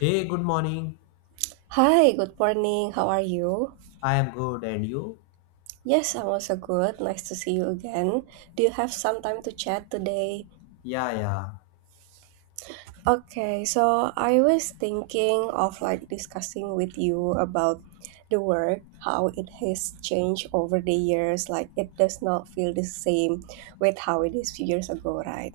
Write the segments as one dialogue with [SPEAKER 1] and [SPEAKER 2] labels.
[SPEAKER 1] Hey, good morning.
[SPEAKER 2] Hi, good morning. How are you?
[SPEAKER 1] I am good, and you?
[SPEAKER 2] Yes, I'm also good. Nice to see you again. Do you have some time to chat today?
[SPEAKER 1] Yeah, yeah,
[SPEAKER 2] Okay, so I was thinking of like discussing with you about the work, how it has changed over the years. Like it does not feel the same with how it is few years ago, right?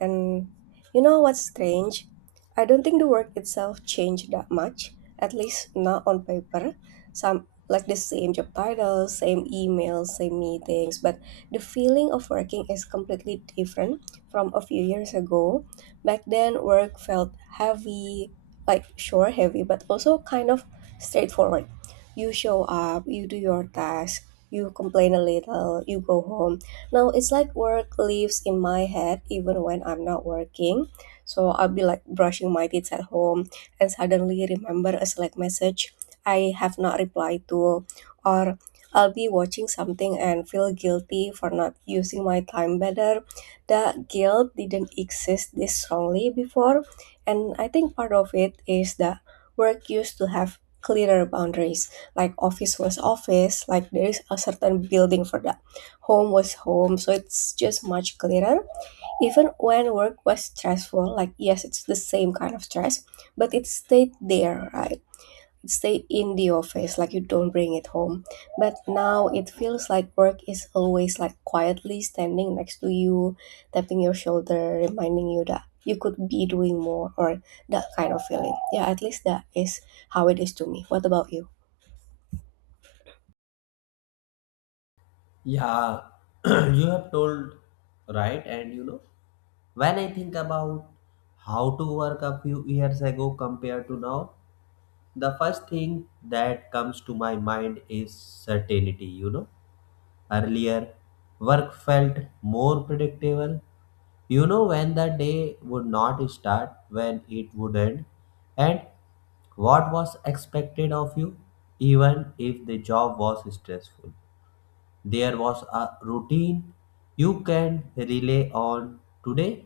[SPEAKER 2] And you know what's strange? I don't think the work itself changed that much, at least not on paper. Some like the same job titles, same emails, same meetings, but the feeling of working is completely different from a few years ago. Back then, work felt heavy, like sure heavy, but also kind of straightforward. You show up, you do your task, you complain a little, you go home. Now it's like work lives in my head even when I'm not working. So I'll be like brushing my teeth at home and suddenly remember a Slack message I have not replied to, or I'll be watching something and feel guilty for not using my time better. The guilt didn't exist this strongly before, and I think part of it is that work used to have clearer boundaries. Like office was office, like there is a certain building for the home was home, so it's just much clearer. Even when work was stressful, like yes, it's the same kind of stress, but it stayed there, right? It stayed in the office, like you don't bring it home. But now it feels like work is always like quietly standing next to you, tapping your shoulder, reminding you that you could be doing more, or that kind of feeling. Yeah, at least that is how it is to me. What about you?
[SPEAKER 1] yeah. you have told right, and when I think about how to work a few years ago compared to now, the first thing that comes to my mind is certainty. Earlier, work felt more predictable. When the day would not start, when it would end, and what was expected of you, even if the job was stressful. There was a routine you can rely on today.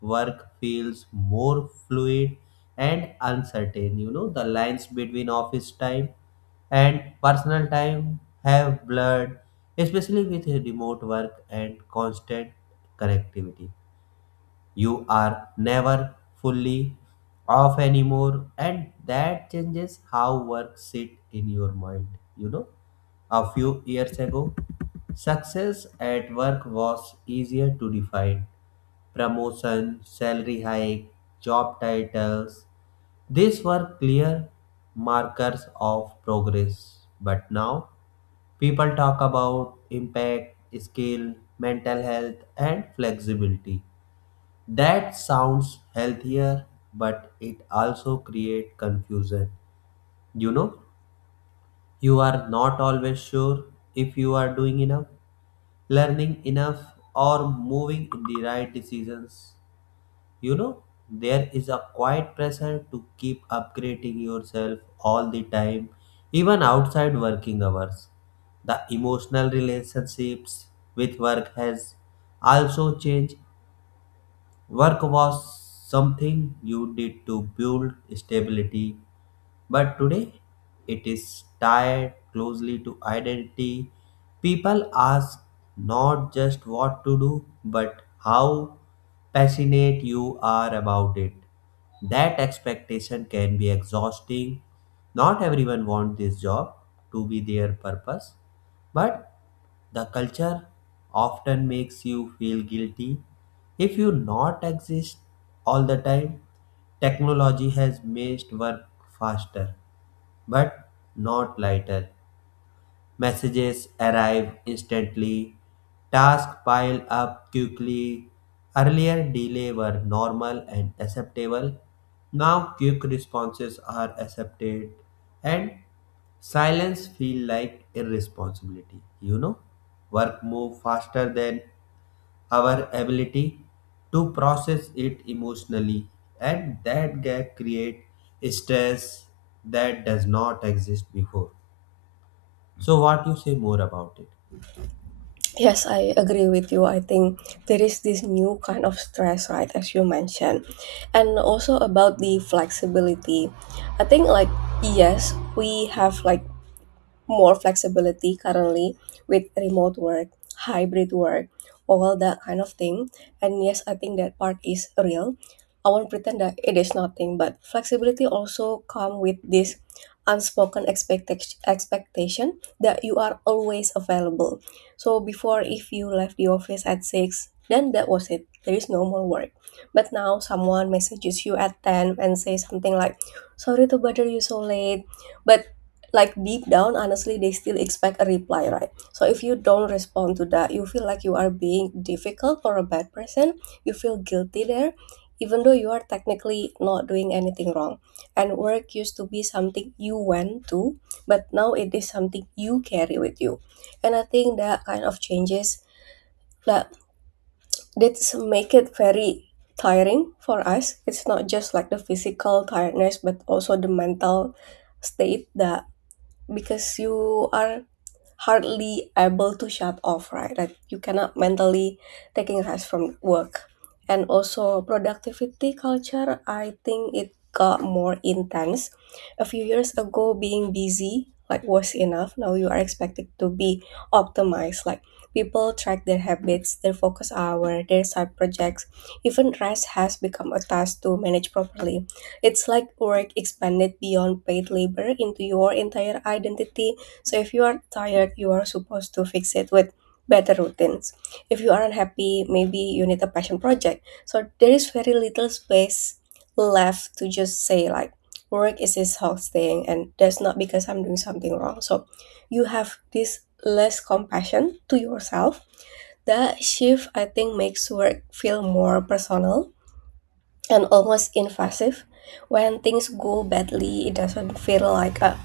[SPEAKER 1] Work feels more fluid and uncertain. The lines between office time and personal time have blurred, especially with remote work and constant connectivity. You are never fully off anymore, and that changes how work sit in your mind. You know, a few years ago, success at work was easier to define. Promotion, salary hike, job titles, these were clear markers of progress, but now people talk about impact, skill, mental health, and flexibility. That sounds healthier, but it also creates confusion. You know, you are not always sure if you are doing enough, learning enough, or moving in the right decisions. You know, there is a quiet pressure to keep upgrading yourself all the time, even outside working hours. The emotional relationships with work has also changed. Work was something you did to build stability, but today it is tied closely to identity. People ask not just what to do, but how passionate you are about it. That expectation can be exhausting. Not everyone wants this job to be their purpose, but the culture often makes you feel guilty if you not exist all the time. Technology has made work faster but not lighter. Messages arrive instantly, tasks pile up quickly. Earlier, delay were normal and acceptable. Now, quick responses are accepted, and silence feel like irresponsibility. Work move faster than our ability to process it emotionally, and that gap create stress that does not exist before. So, what you say more about it?
[SPEAKER 2] Yes, I agree with you. I think there is this new kind of stress, right, as you mentioned. And also about the flexibility. I think, like, yes, we have like more flexibility currently with remote work, hybrid work, all that kind of thing. And yes, I think that part is real. I won't pretend that it is nothing, but flexibility also come with this unspoken expectation that you are always available. So before if you left the office at 6, then that was it. There is no more work. But now someone messages you at 10 and say something like, "Sorry to bother you so late, but" like deep down honestly they still expect a reply, right? So if you don't respond to that you feel like you are being difficult or a bad person. You feel guilty there, even though you are technically not doing anything wrong. And work used to be something you went to, but now it is something you carry with you. And I think that kind of changes, that that's make it very tiring for us. It's not just like the physical tiredness but also the mental state. That because you are hardly able to shut off, right? That you cannot mentally taking rest from work. And also productivity culture, I think it got more intense. A few years ago, being busy like was enough. Now you are expected to be optimized. Like people track their habits, their focus hour, their side projects. Even rest has become a task to manage properly. It's like work expanded beyond paid labor into your entire identity. So if you are tired, you are supposed to fix it with better routines. If you are unhappy, maybe you need a passion project. So there is very little space left to just say like work is exhausting and that's not because I'm doing something wrong. So you have this less compassion to yourself. That shift I think makes work feel more personal and almost invasive. When things go badly, it doesn't feel like a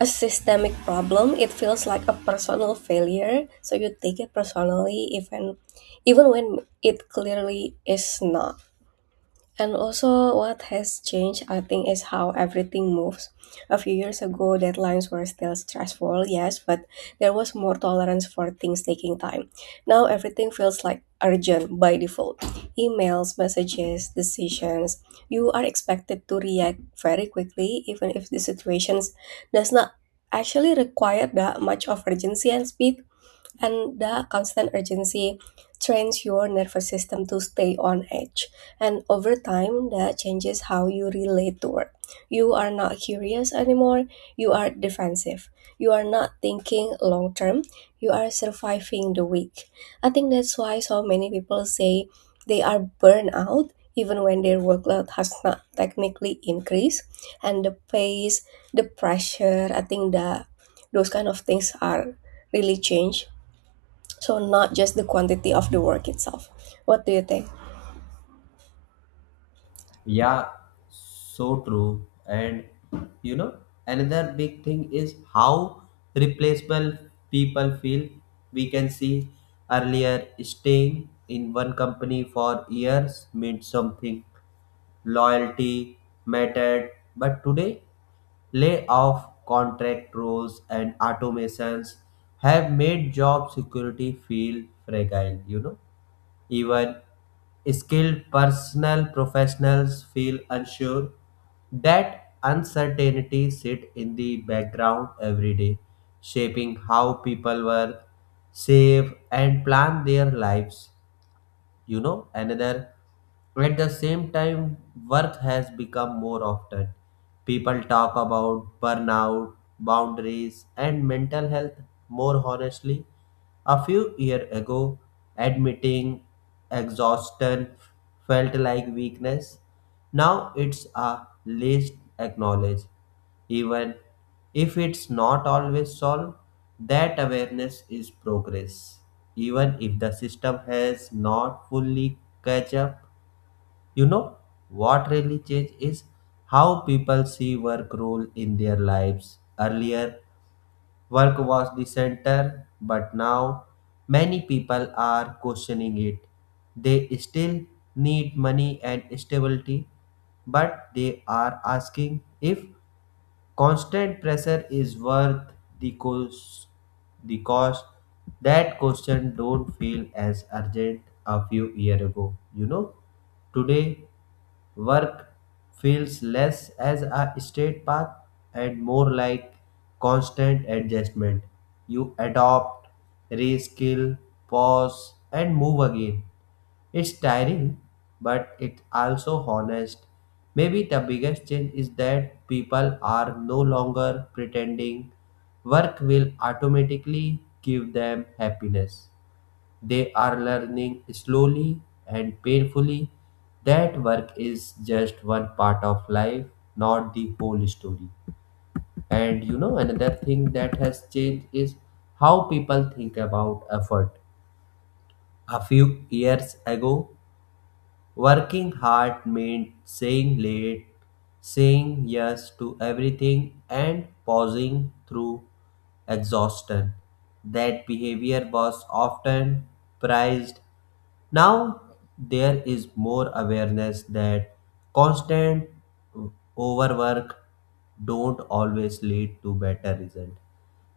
[SPEAKER 2] a systemic problem, it feels like a personal failure. So you take it personally, even even when it clearly is not. And also, what has changed, I think, is how everything moves. A few years ago, deadlines were still stressful, yes, but there was more tolerance for things taking time. Now, everything feels like urgent by default. Emails, messages, decisions. You are expected to react very quickly, even if the situation does not actually require that much of urgency and speed. And the constant urgency trains your nervous system to stay on edge, and over time that changes how you relate to work. You are not curious anymore, you are defensive. You are not thinking long term, you are surviving the week. I think that's why so many people say they are burned out even when their workload has not technically increased. And the pace, the pressure, I think that those kind of things are really change, so not just the quantity of the work itself. What do you think?
[SPEAKER 1] Yeah, so true. And you know, another big thing is how replaceable people feel. We can see earlier staying in one company for years meant something. Loyalty mattered, but today layoff contract rules and automations have made job security feel fragile. Even skilled personal professionals feel unsure. That uncertainty sit in the background every day, shaping how people work, save, and plan their lives. Another at the same time work has become more often people talk about burnout boundaries and mental health more honestly. A few years ago, admitting exhaustion felt like weakness. Now it's a least acknowledged even if it's not always solved. That awareness is progress even if the system has not fully catch up. you know what really changed is how people see work role in their lives. Earlier work was the center, but now many people are questioning it. They still need money and stability, but they are asking if constant pressure is worth the cost. The cost that question don't feel as urgent a few years ago. Today work feels less as a straight path and more like constant adjustment. You adopt, reskill, pause, and move again. It's tiring, but it's also honest. Maybe the biggest change is that people are no longer pretending work will automatically give them happiness. They are learning slowly and painfully that work is just one part of life, not the whole story. And another thing that has changed is how people think about effort. A few years ago, working hard meant saying late, saying yes to everything, and pausing through exhaustion. That behavior was often prized. Now there is more awareness that constant overwork don't always lead to better result.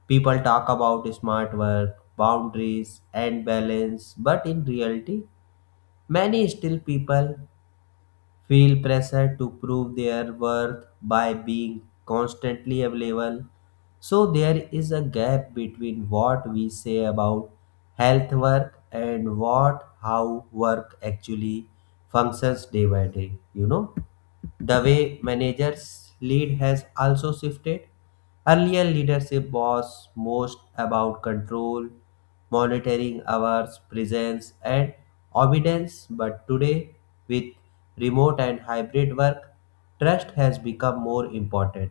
[SPEAKER 1] People talk about smart work, boundaries, and balance, but in reality, many still people feel pressure to prove their worth by being constantly available. So there is a gap between what we say about health work and what how work actually functions day by day. The way managers lead has also shifted. Earlier, leadership was most about control, monitoring hours, presence, and obedience. But today, with remote and hybrid work, trust has become more important.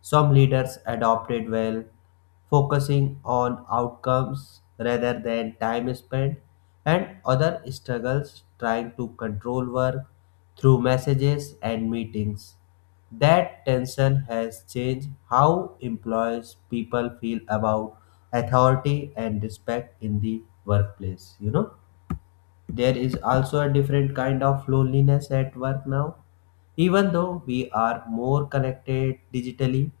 [SPEAKER 1] Some leaders adopted well, focusing on outcomes rather than time spent, and other struggles trying to control work through messages and meetings. That tension has changed how employees people feel about authority and respect in the workplace. There is also a different kind of loneliness at work now even though we are more connected digitally.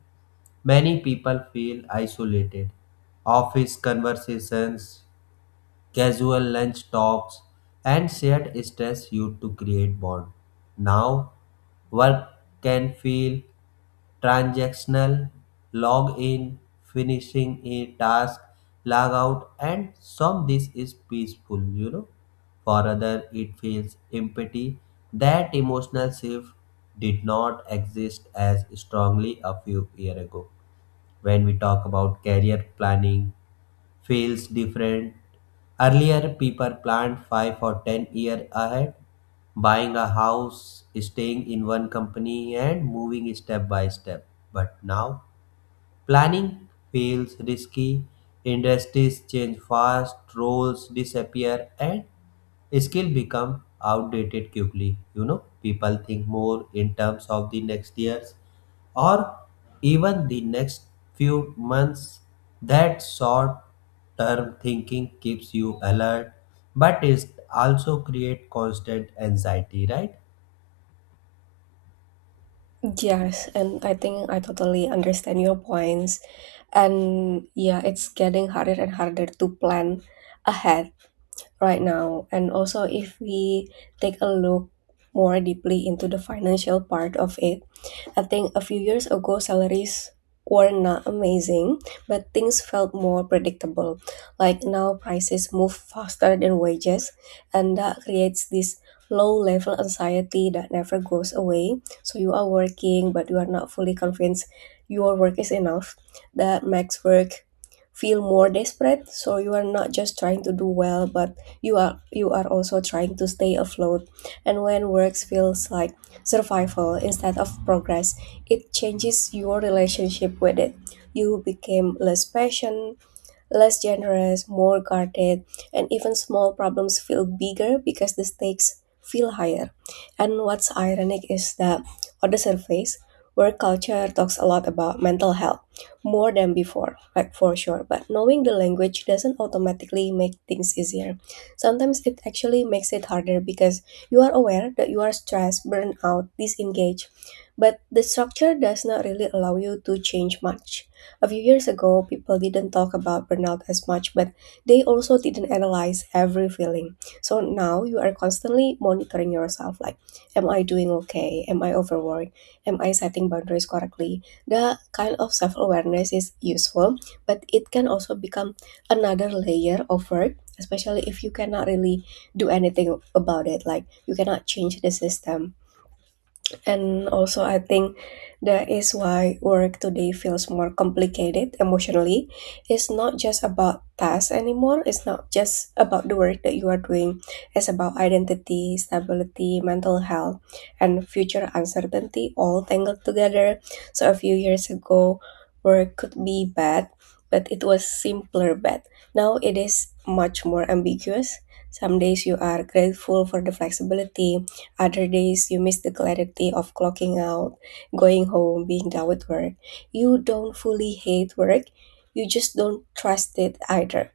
[SPEAKER 1] Many people feel isolated. Office conversations, casual lunch talks, and shared stress used to create bond. Now, work can feel transactional, log in, finishing a task, log out, and some this is peaceful. For other, it feels empty. That emotional shift did not exist as strongly a few years ago when we talk about career planning feels different earlier people planned 5 or 10-year ahead buying a house staying in one company and moving step by step but now planning feels risky industries change fast roles disappear and skill become outdated quickly. People think more in terms of the next years or even the next few months that short term thinking keeps you alert but it also create constant anxiety, right?
[SPEAKER 2] Yes, and I think I totally understand your points. And yeah, it's getting harder and harder to plan ahead right now. And also if we take a look more deeply into the financial part of it, I think a few years ago, salaries were not amazing, but things felt more predictable. Like now, prices move faster than wages, and that creates this low level anxiety that never goes away. So you are working, but you are not fully convinced your work is enough. That makes work feel more desperate, so you are not just trying to do well but you are also trying to stay afloat. And when works feels like survival instead of progress, it changes your relationship with it. You became less patient, less generous, more guarded, and even small problems feel bigger because the stakes feel higher. And what's ironic is that on the surface, work culture talks a lot about mental health more than before, like for sure. But knowing the language doesn't automatically make things easier. Sometimes it actually makes it harder because you are aware that you are stressed, burned out, disengaged, but the structure does not really allow you to change much. A few years ago, people didn't talk about burnout as much, but they also didn't analyze every feeling. So now you are constantly monitoring yourself like, am I doing okay? Am I overworked? Am I setting boundaries correctly? The kind of self awareness is useful, but it can also become another layer of work, especially if you cannot really do anything about it. Like, you cannot change the system. And also, I think that is why work today feels more complicated emotionally. It's not just about tasks anymore. It's not just about the work that you are doing. It's about identity, stability, mental health, and future uncertainty all tangled together. So a few years ago, work could be bad, but it was simpler bad. Now it is much more ambiguous. Some days you are grateful for the flexibility, other days, you miss the clarity of clocking out, going home, being done with work. You don't fully hate work, you just don't trust it either.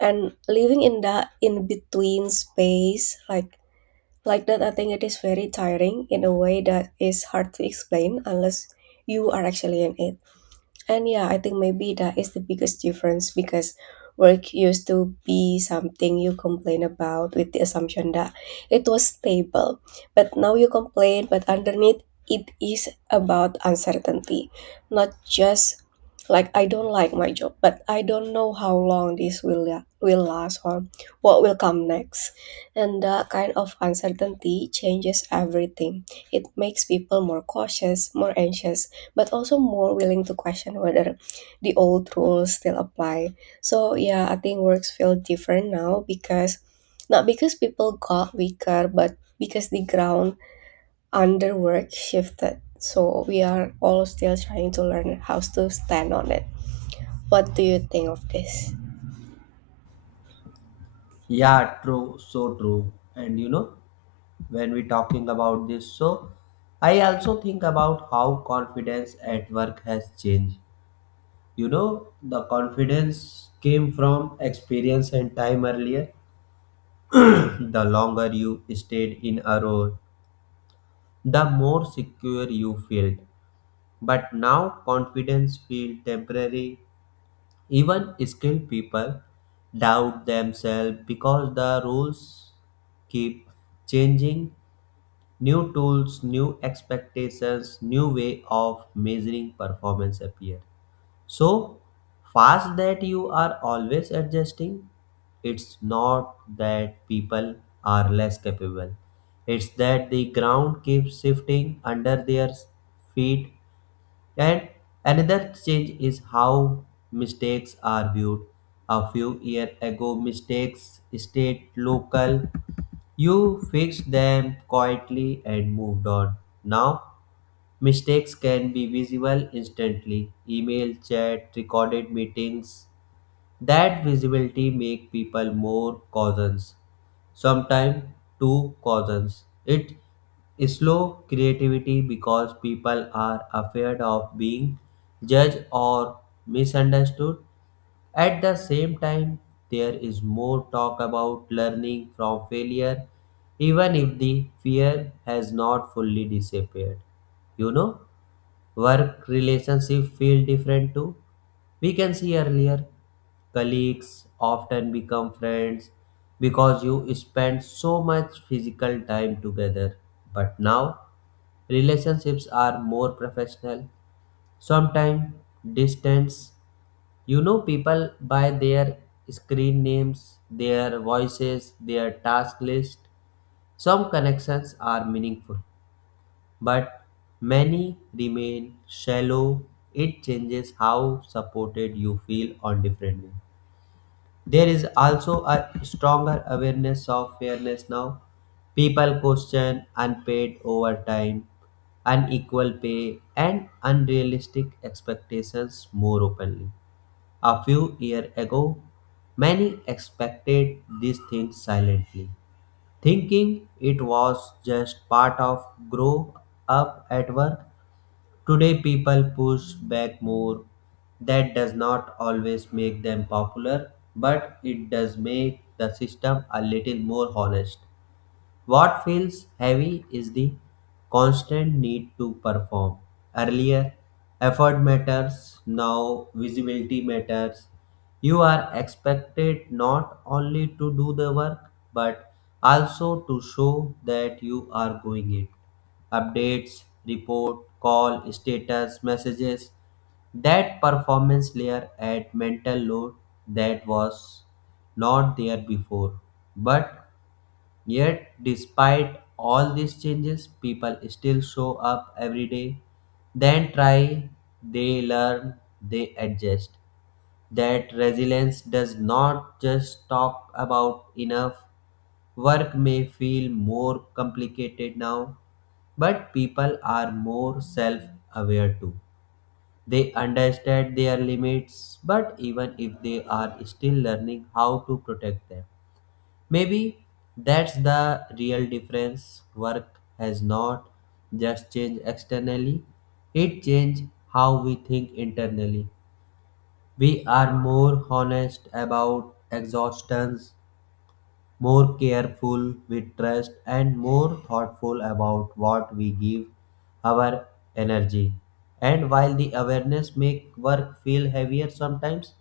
[SPEAKER 2] And living in that in between space, like that, I think it is very tiring in a way that is hard to explain unless you are actually in it. And yeah, I think maybe that is the biggest difference because work used to be something you complain about with the assumption that it was stable. But now you complain, but underneath it is about uncertainty, not just like I don't like my job, but I don't know how long will last or what will come next. And that kind of uncertainty changes everything. It makes people more cautious, more anxious, but also more willing to question whether the old rules still apply. So yeah, I think works feel different now because not because people got weaker, but because the ground under work shifted. So we are all still trying to learn how to stand on it. What do you think of this?
[SPEAKER 1] Yeah, true, so true. And when we talking about this so I also think about how confidence at work has changed. The confidence came from experience and time earlier. The longer you stayed in a role, the more secure you felt. But now confidence feels temporary. Even skilled people doubt themselves because the rules keep changing. New tools, new expectations, new way of measuring performance appear. So fast that you are always adjusting. It's not that people are less capable. It's that the ground keeps shifting under their feet. And another change is how mistakes are viewed. A few years ago, mistakes stayed local. You fixed them quietly and moved on. Now mistakes can be visible instantly. Email, chat, recorded meetings. That visibility make people more cautious. Sometimes too cautious. It slow creativity because people are afraid of being judged or misunderstood. At the same time, there is more talk about learning from failure, even if the fear has not fully disappeared. You know? Work relationship feel different too. We can see earlier colleagues often become friends because you spend so much physical time together, but now relationships are more professional, sometimes distance. People by their screen names, their voices, their task list. Some connections are meaningful, but many remain shallow. It changes how supported you feel on different days. There is also a stronger awareness of fairness now. People question unpaid overtime, unequal pay, and unrealistic expectations more openly. A few years ago, many expected these things silently, thinking it was just part of grow up at work. Today, people push back more. That does not always make them popular, but it does make the system a little more honest. What feels heavy is the constant need to perform. Earlier, effort matters, now visibility matters. You are expected not only to do the work but also to show that you are going it. Updates, report, call, status, messages. That performance layer add mental load that was not there before. But yet, despite all these changes, people still show up every day, then try, they learn, they adjust. That resilience does not just talk about enough. Work may feel more complicated now, but people are more self aware too. They understand their limits, but even if they are still learning how to protect them. Maybe that's the real difference. Work has not just changed externally, it changed how we think internally. We are more honest about exhaustions, more careful with trust and more thoughtful about what we give our energy. And while the awareness make work feel heavier sometimes,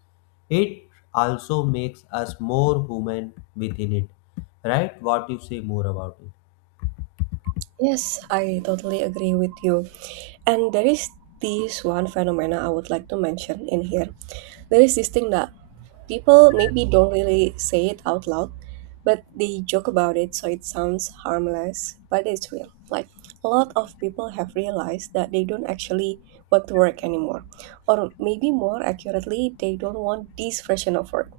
[SPEAKER 1] it also makes us more human within it, right? What you say more about it?
[SPEAKER 2] Yes, I totally agree with you. And there is this one phenomena I would like to mention in here. There is this thing that people maybe don't really say it out loud, but they joke about it so it sounds harmless, but it's real. Like a lot of people have realized that they don't actually want to work anymore. Or maybe more accurately, they don't want this version of work.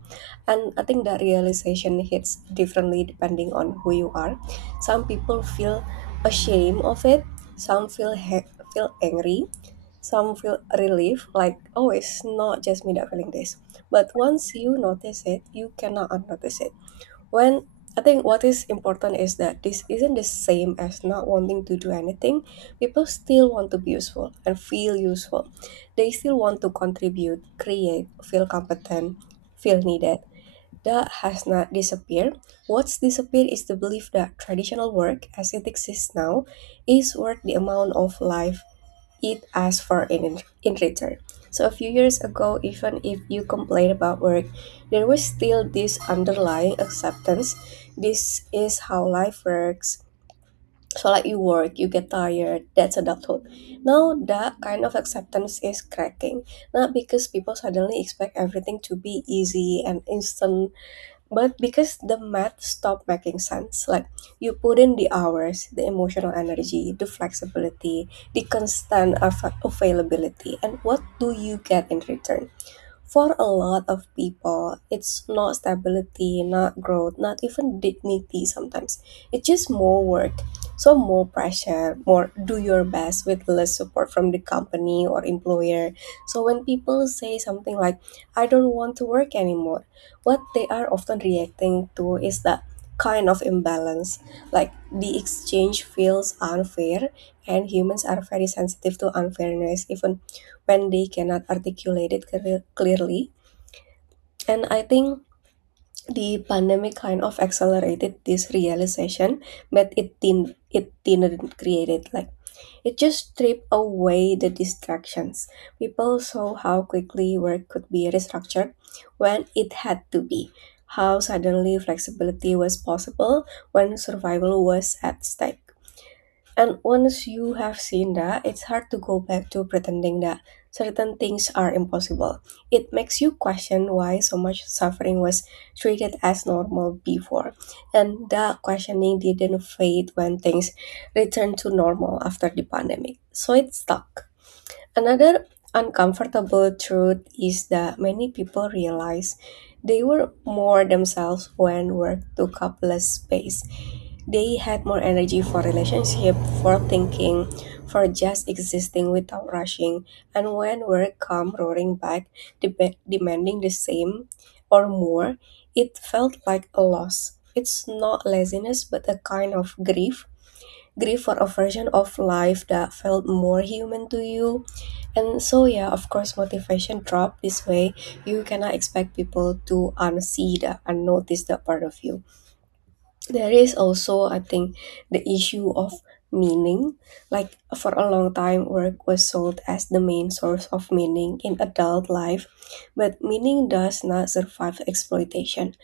[SPEAKER 2] And I think that realization hits differently depending on who you are. Some people feel ashamed of it, some feel feel angry, some feel relief, like, oh, it's not just me that feeling this. But once you notice it, you cannot unnotice it. When I think what is important is that this isn't the same as not wanting to do anything. People still want to be useful and feel useful. They still want to contribute, create, feel competent, feel needed. That has not disappeared. What's disappeared is the belief that traditional work, as it exists now, is worth the amount of life it asks for in return. So a few years ago, even if you complained about work, there was still this underlying acceptance. This is how life works. So like you work, you get tired, that's adulthood. Now that kind of acceptance is cracking. Not because people suddenly expect everything to be easy and instant, but because the math stopped making sense. Like you put in the hours, the emotional energy, the flexibility, the constant availability, and what do you get in return? For a lot of people, it's not stability, not growth, not even dignity sometimes. It's just more work. So, more pressure, more do your best with less support from the company or employer. So, when people say something like, I don't want to work anymore, what they are often reacting to is that kind of imbalance. Like, the exchange feels unfair, and humans are very sensitive to unfairness, even when they cannot articulate it clearly. And I think the pandemic kind of accelerated this realization, but it didn't create it. Like it just stripped away the distractions. People saw how quickly work could be restructured when it had to be. How suddenly flexibility was possible when survival was at stake. And once you have seen that, it's hard to go back to pretending that certain things are impossible. It makes you question why so much suffering was treated as normal before. And that questioning didn't fade when things returned to normal after the pandemic. So it stuck. Another uncomfortable truth is that many people realize they were more themselves when work took up less space. They had more energy for relationship, for thinking, for just existing without rushing. And when work come roaring back, demanding the same or more, it felt like a loss. It's not laziness, but a kind of grief. Grief for a version of life that felt more human to you, and so yeah, of course, motivation drop this way. You cannot expect people to unsee the unnotice that part of you. There is also, I think, the issue of meaning. Like for a long time, work was sold as the main source of meaning in adult life, but meaning does not survive exploitation.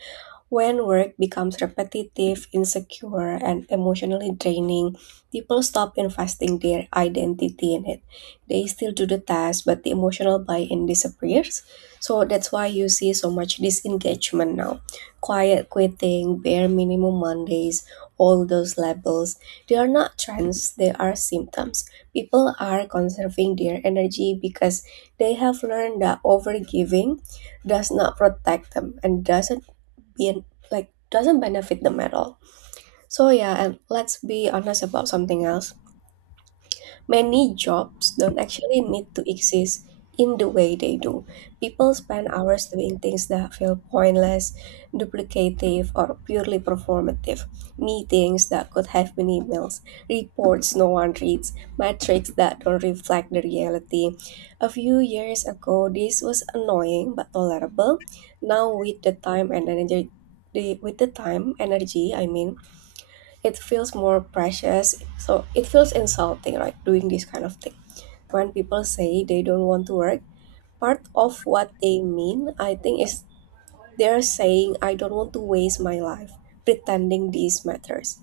[SPEAKER 2] When work becomes repetitive, insecure, and emotionally draining, people stop investing their identity in it. They still do the task, but the emotional buy in disappears. So that's why you see so much disengagement now. Quiet quitting, bare minimum Mondays, all those labels. They are not trends, they are symptoms. People are conserving their energy because they have learned that overgiving does not protect them and doesn't be like doesn't benefit them at all. So yeah, and let's be honest about something else. Many jobs don't actually need to exist in the way they do. People spend hours doing things that feel pointless, duplicative, or purely performative. Meetings that could have been emails, reports no one reads, metrics that don't reflect the reality. A few years ago, this was annoying but tolerable. Now, with the time, energy, I mean, it feels more precious. So it feels insulting, right? Doing this kind of thing. When people say they don't want to work, part of what they mean, I think, is they're saying, I don't want to waste my life pretending these matters.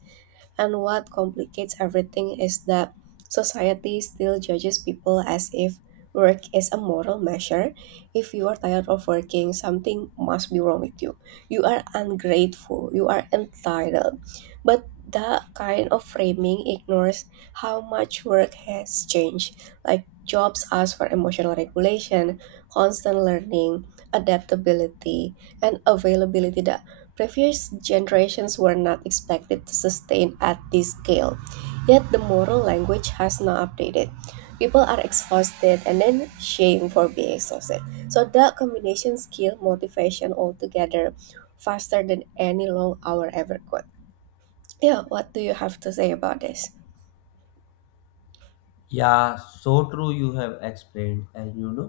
[SPEAKER 2] And what complicates everything is that society still judges people as if work is a moral measure. If you are tired of working, something must be wrong with you. You are ungrateful, you are entitled. But that kind of framing ignores how much work has changed. Like jobs ask for emotional regulation, constant learning, adaptability, and availability that previous generations were not expected to sustain at this scale, yet the moral language has not updated. People are exhausted and then shamed for being exhausted. So that combination skill motivation altogether faster than any long hour ever could. Yeah, what do you have to say about this?
[SPEAKER 1] Yeah, so true. You have explained. And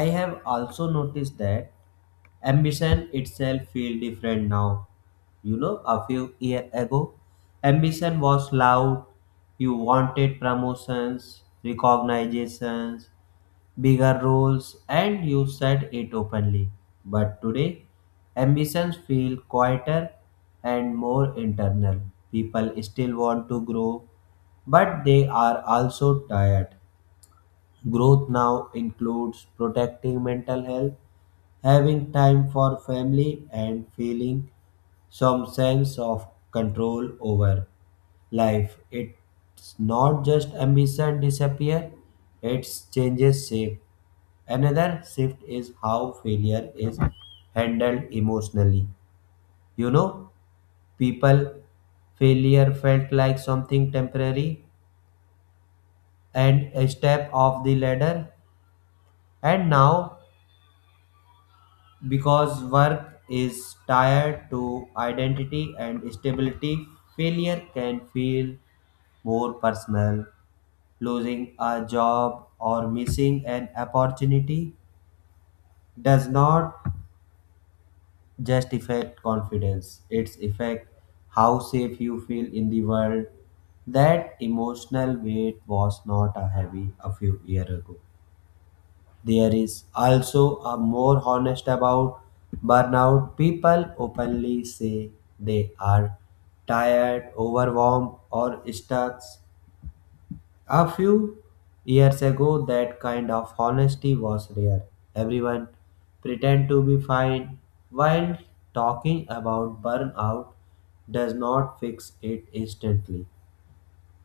[SPEAKER 1] I have also noticed that ambition itself feel different now. A few year ago ambition was loud. You wanted promotions, recognitions, bigger roles, and you said it openly. But today ambitions feel quieter and more internal. People still want to grow, but they are also tired. Growth now includes protecting mental health, having time for family, and feeling some sense of control over life. It's not just ambition disappear, it's changes shape. Another shift is how failure is handled emotionally. you know people failure felt like something temporary and a step off the ladder. And now because work is tied to identity and stability, failure can feel more personal. Losing a job or missing an opportunity does not just affect confidence, it's affect how safe you feel in the world. That emotional weight was not a heavy a few years ago. There is also a more honest about burnout. People openly say they are tired, overwhelmed, or stuck. A few years ago, that kind of honesty was rare. Everyone pretend to be fine while talking about burnout does not fix it instantly.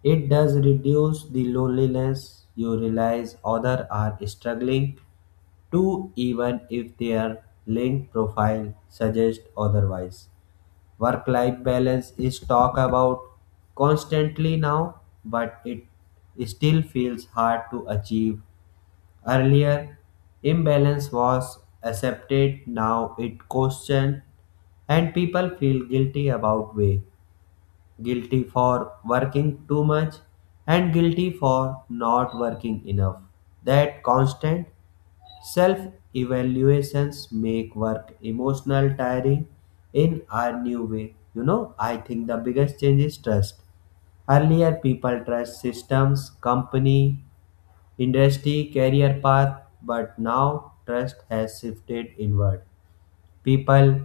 [SPEAKER 1] It does reduce the loneliness. You realize others are struggling Two, even if their LinkedIn profile suggests otherwise. Work life balance is talked about constantly now, but it still feels hard to achieve. Earlier, imbalance was accepted, now it questioned, and people feel guilty about way. Guilty for working too much and guilty for not working enough. That constant self evaluations make work emotional tiring in a new way. I think the biggest change is trust. Earlier, people trust systems, company, industry, career path, but now trust has shifted inward. People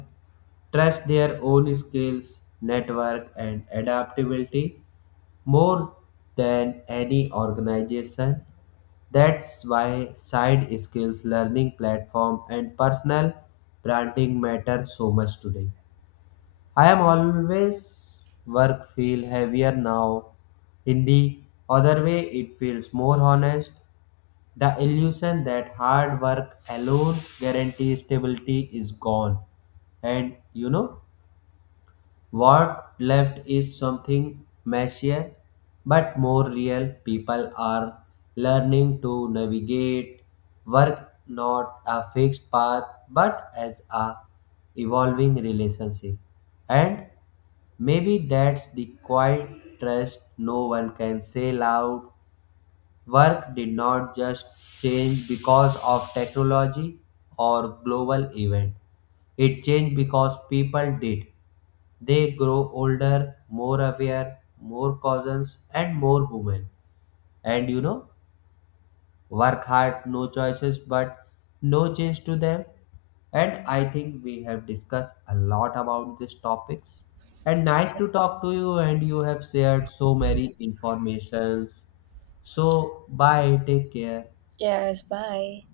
[SPEAKER 1] trust their own skills, network, and adaptability more than any organization. That's why side skills, learning platform, and personal branding matter so much today. I am always work feel heavier now. In the other way, it feels more honest. The illusion that hard work alone guarantees stability is gone. And what left is something messier but more real. People are learning to navigate work not a fixed path but as a evolving relationship. And maybe that's the quiet trust no one can say loud. Work did not just change because of technology or global event. It changed because people did. They grow older, more aware, more cousins, and more human. And work hard, no choices, but no change to them. And I think we have discussed a lot about these topics. And nice to talk to you, and you have shared so many informations. So, bye, take care.
[SPEAKER 2] Yes, bye.